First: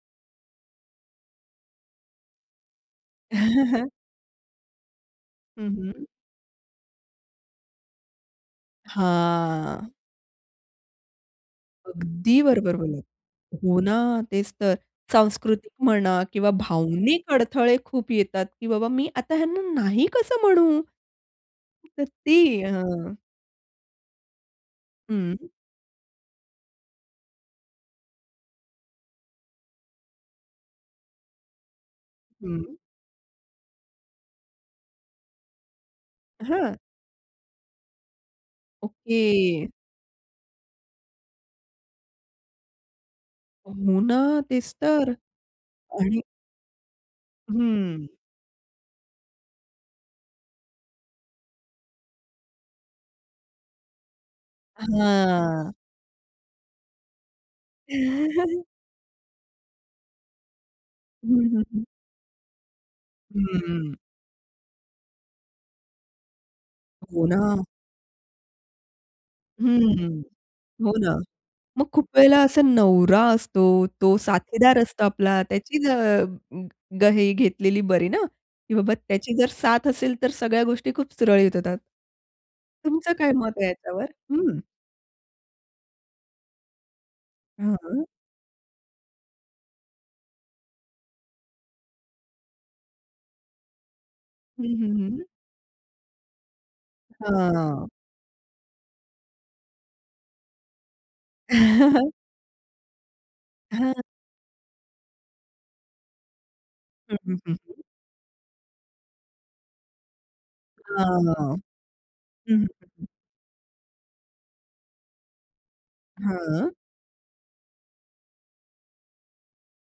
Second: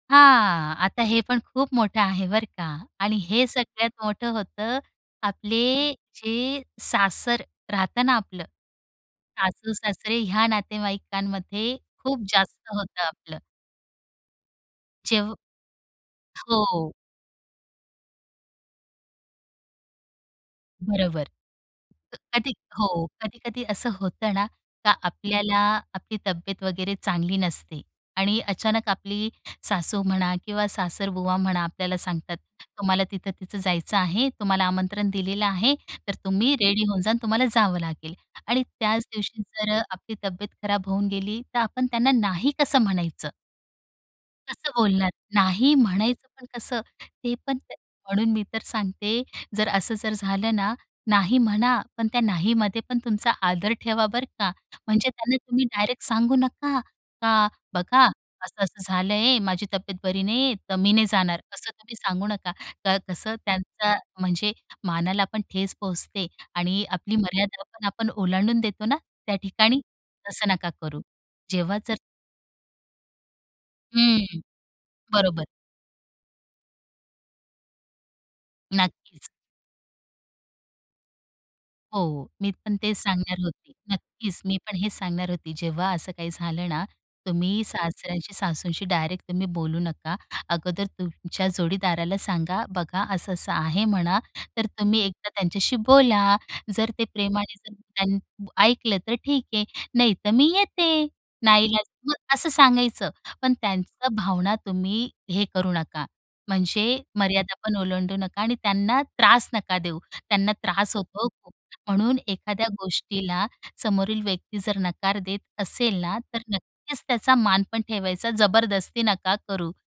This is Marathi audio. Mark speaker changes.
Speaker 1: हां. आता हे पण खूप मोठं आहे बरं का आणि हे सगळ्यात मोठं होतं, आपले
Speaker 2: हं, हं.
Speaker 1: जे सासर राहतं ना आपलं.
Speaker 2: हां.
Speaker 1: सासू-सासरे ह्या नातेवाईकांमध्ये खूप
Speaker 2: अगदी
Speaker 1: जास्त
Speaker 2: बरोबर
Speaker 1: होतं
Speaker 2: बोललात.
Speaker 1: आपलं.
Speaker 2: हो ना, तेच तर.
Speaker 1: जेव्ह
Speaker 2: सांस्कृतिक म्हणा, किंवा
Speaker 1: हो.
Speaker 2: भावनिक अडथळे खूप येतात, की बाबा मी आता ह्यांना नाही कसं म्हणू?
Speaker 1: बरोबर.
Speaker 2: तर
Speaker 1: अ, कधी
Speaker 2: ती,
Speaker 1: हो
Speaker 2: हां.
Speaker 1: कधी-कधी असं होतं ना, का
Speaker 2: हं.
Speaker 1: आपल्याला, आपली तब्बेत वगैरे चांगली नसते आणि अचानक आपली सासू म्हणा, किंवा सासरबुवा म्हणा, आपल्याला सांगतात,
Speaker 2: हं.
Speaker 1: तुम्हाला तिथं-तिथं जायचं आहे. तुम्हाला आमंत्रण दिलेलं आहे, तर तुम्ही
Speaker 2: हां.
Speaker 1: रेडी होऊन जा आणि तुम्हाला जावं लागेल. आणि त्याच दिवशी
Speaker 2: ओके.
Speaker 1: जर अ, आपली तब्बेत खराब होऊन गेली, तर आपण त्यांना नाही कसं म्हणायचं?
Speaker 2: हो ना.
Speaker 1: कसं
Speaker 2: तेच
Speaker 1: बोलणार?
Speaker 2: तर.
Speaker 1: नाही
Speaker 2: आणि
Speaker 1: म्हणायचं पण कसं? ते पण ते
Speaker 2: हं.
Speaker 1: म्हणून मी तर सांगते जर असं जर झालं ना, नाही म्हणा, पण त्या नाहीमध्ये पण तुमचा आदर ठेवा बरं का. म्हणजे त्यांना तुम्ही
Speaker 2: हां.
Speaker 1: डायरेक्ट सांगू नका, का बघा, असं-असं झालं आहे, माझी तब्बेत बरी नाहीये. तर मी नाही
Speaker 2: हं,
Speaker 1: जाणार.
Speaker 2: हं,
Speaker 1: असं
Speaker 2: हं.
Speaker 1: तुम्ही सांगू नका, का कसं
Speaker 2: हं, हं.
Speaker 1: त्यांचा म्हणजे मानाला पण ठेस पोहोचते आणि आपली
Speaker 2: हो ना.
Speaker 1: मर्यादा पण आपण ओलांडून देतो ना, त्या ठिकाणी.
Speaker 2: हं.
Speaker 1: तसं नका
Speaker 2: हो
Speaker 1: करू.
Speaker 2: ना.
Speaker 1: जेव्हा
Speaker 2: मग
Speaker 1: जर
Speaker 2: खूप वेळेला असा नवरा असतो, तो
Speaker 1: हं.
Speaker 2: साथीदार असतो आपला.
Speaker 1: बरोबर.
Speaker 2: त्याचीही अ गं हे घेतलेली बरी ना, की बाबा
Speaker 1: नक्कीच.
Speaker 2: त्याची जर साथ असेल, तर सगळ्या गोष्टी खूप सुरळीत होतात.
Speaker 1: हो, हो. मी पण तेच
Speaker 2: तुमचं काय
Speaker 1: सांगणार
Speaker 2: मत आहे
Speaker 1: होती.
Speaker 2: याच्यावर?
Speaker 1: नक्कीच मी
Speaker 2: हं.
Speaker 1: पण हेच सांगणार होती, जेव्हा असं काही झालं ना, तुम्ही
Speaker 2: हां.
Speaker 1: सासऱ्यांशी-सासूंशी डायरेक्ट तुम्ही बोलू नका. अगोदर तुमच्या जोडीदाराला सांगा. बघा असं-असं आहे म्हणा.
Speaker 2: हं,
Speaker 1: तर
Speaker 2: हं,
Speaker 1: तुम्ही
Speaker 2: हं.
Speaker 1: एकदा त्यांच्याशी बोला. जर ते प्रेमाने
Speaker 2: हां.
Speaker 1: [unintelligible] ऐकलं तर ठीक आहे, नाही तर मी येते नाईलाज मग असं सांगायचं. पण
Speaker 2: हां.
Speaker 1: त्यांचा भावना तुम्ही हे करू नका, म्हणजे
Speaker 2: हं, हं,
Speaker 1: मर्यादा
Speaker 2: हं,
Speaker 1: पण
Speaker 2: हं.
Speaker 1: ओलांडू नका आणि त्यांना त्रास नका देऊ. त्यांना त्रास होतो
Speaker 2: हां.
Speaker 1: म्हणून
Speaker 2: हं,
Speaker 1: एखाद्या
Speaker 2: हं, हं, हं.
Speaker 1: गोष्टीला समोरील व्यक्ती जर नकार देत असेल ना, तर
Speaker 2: हां.
Speaker 1: नक्कीच त्याचा मान पण ठेवायचा, जबरदस्ती नका करू.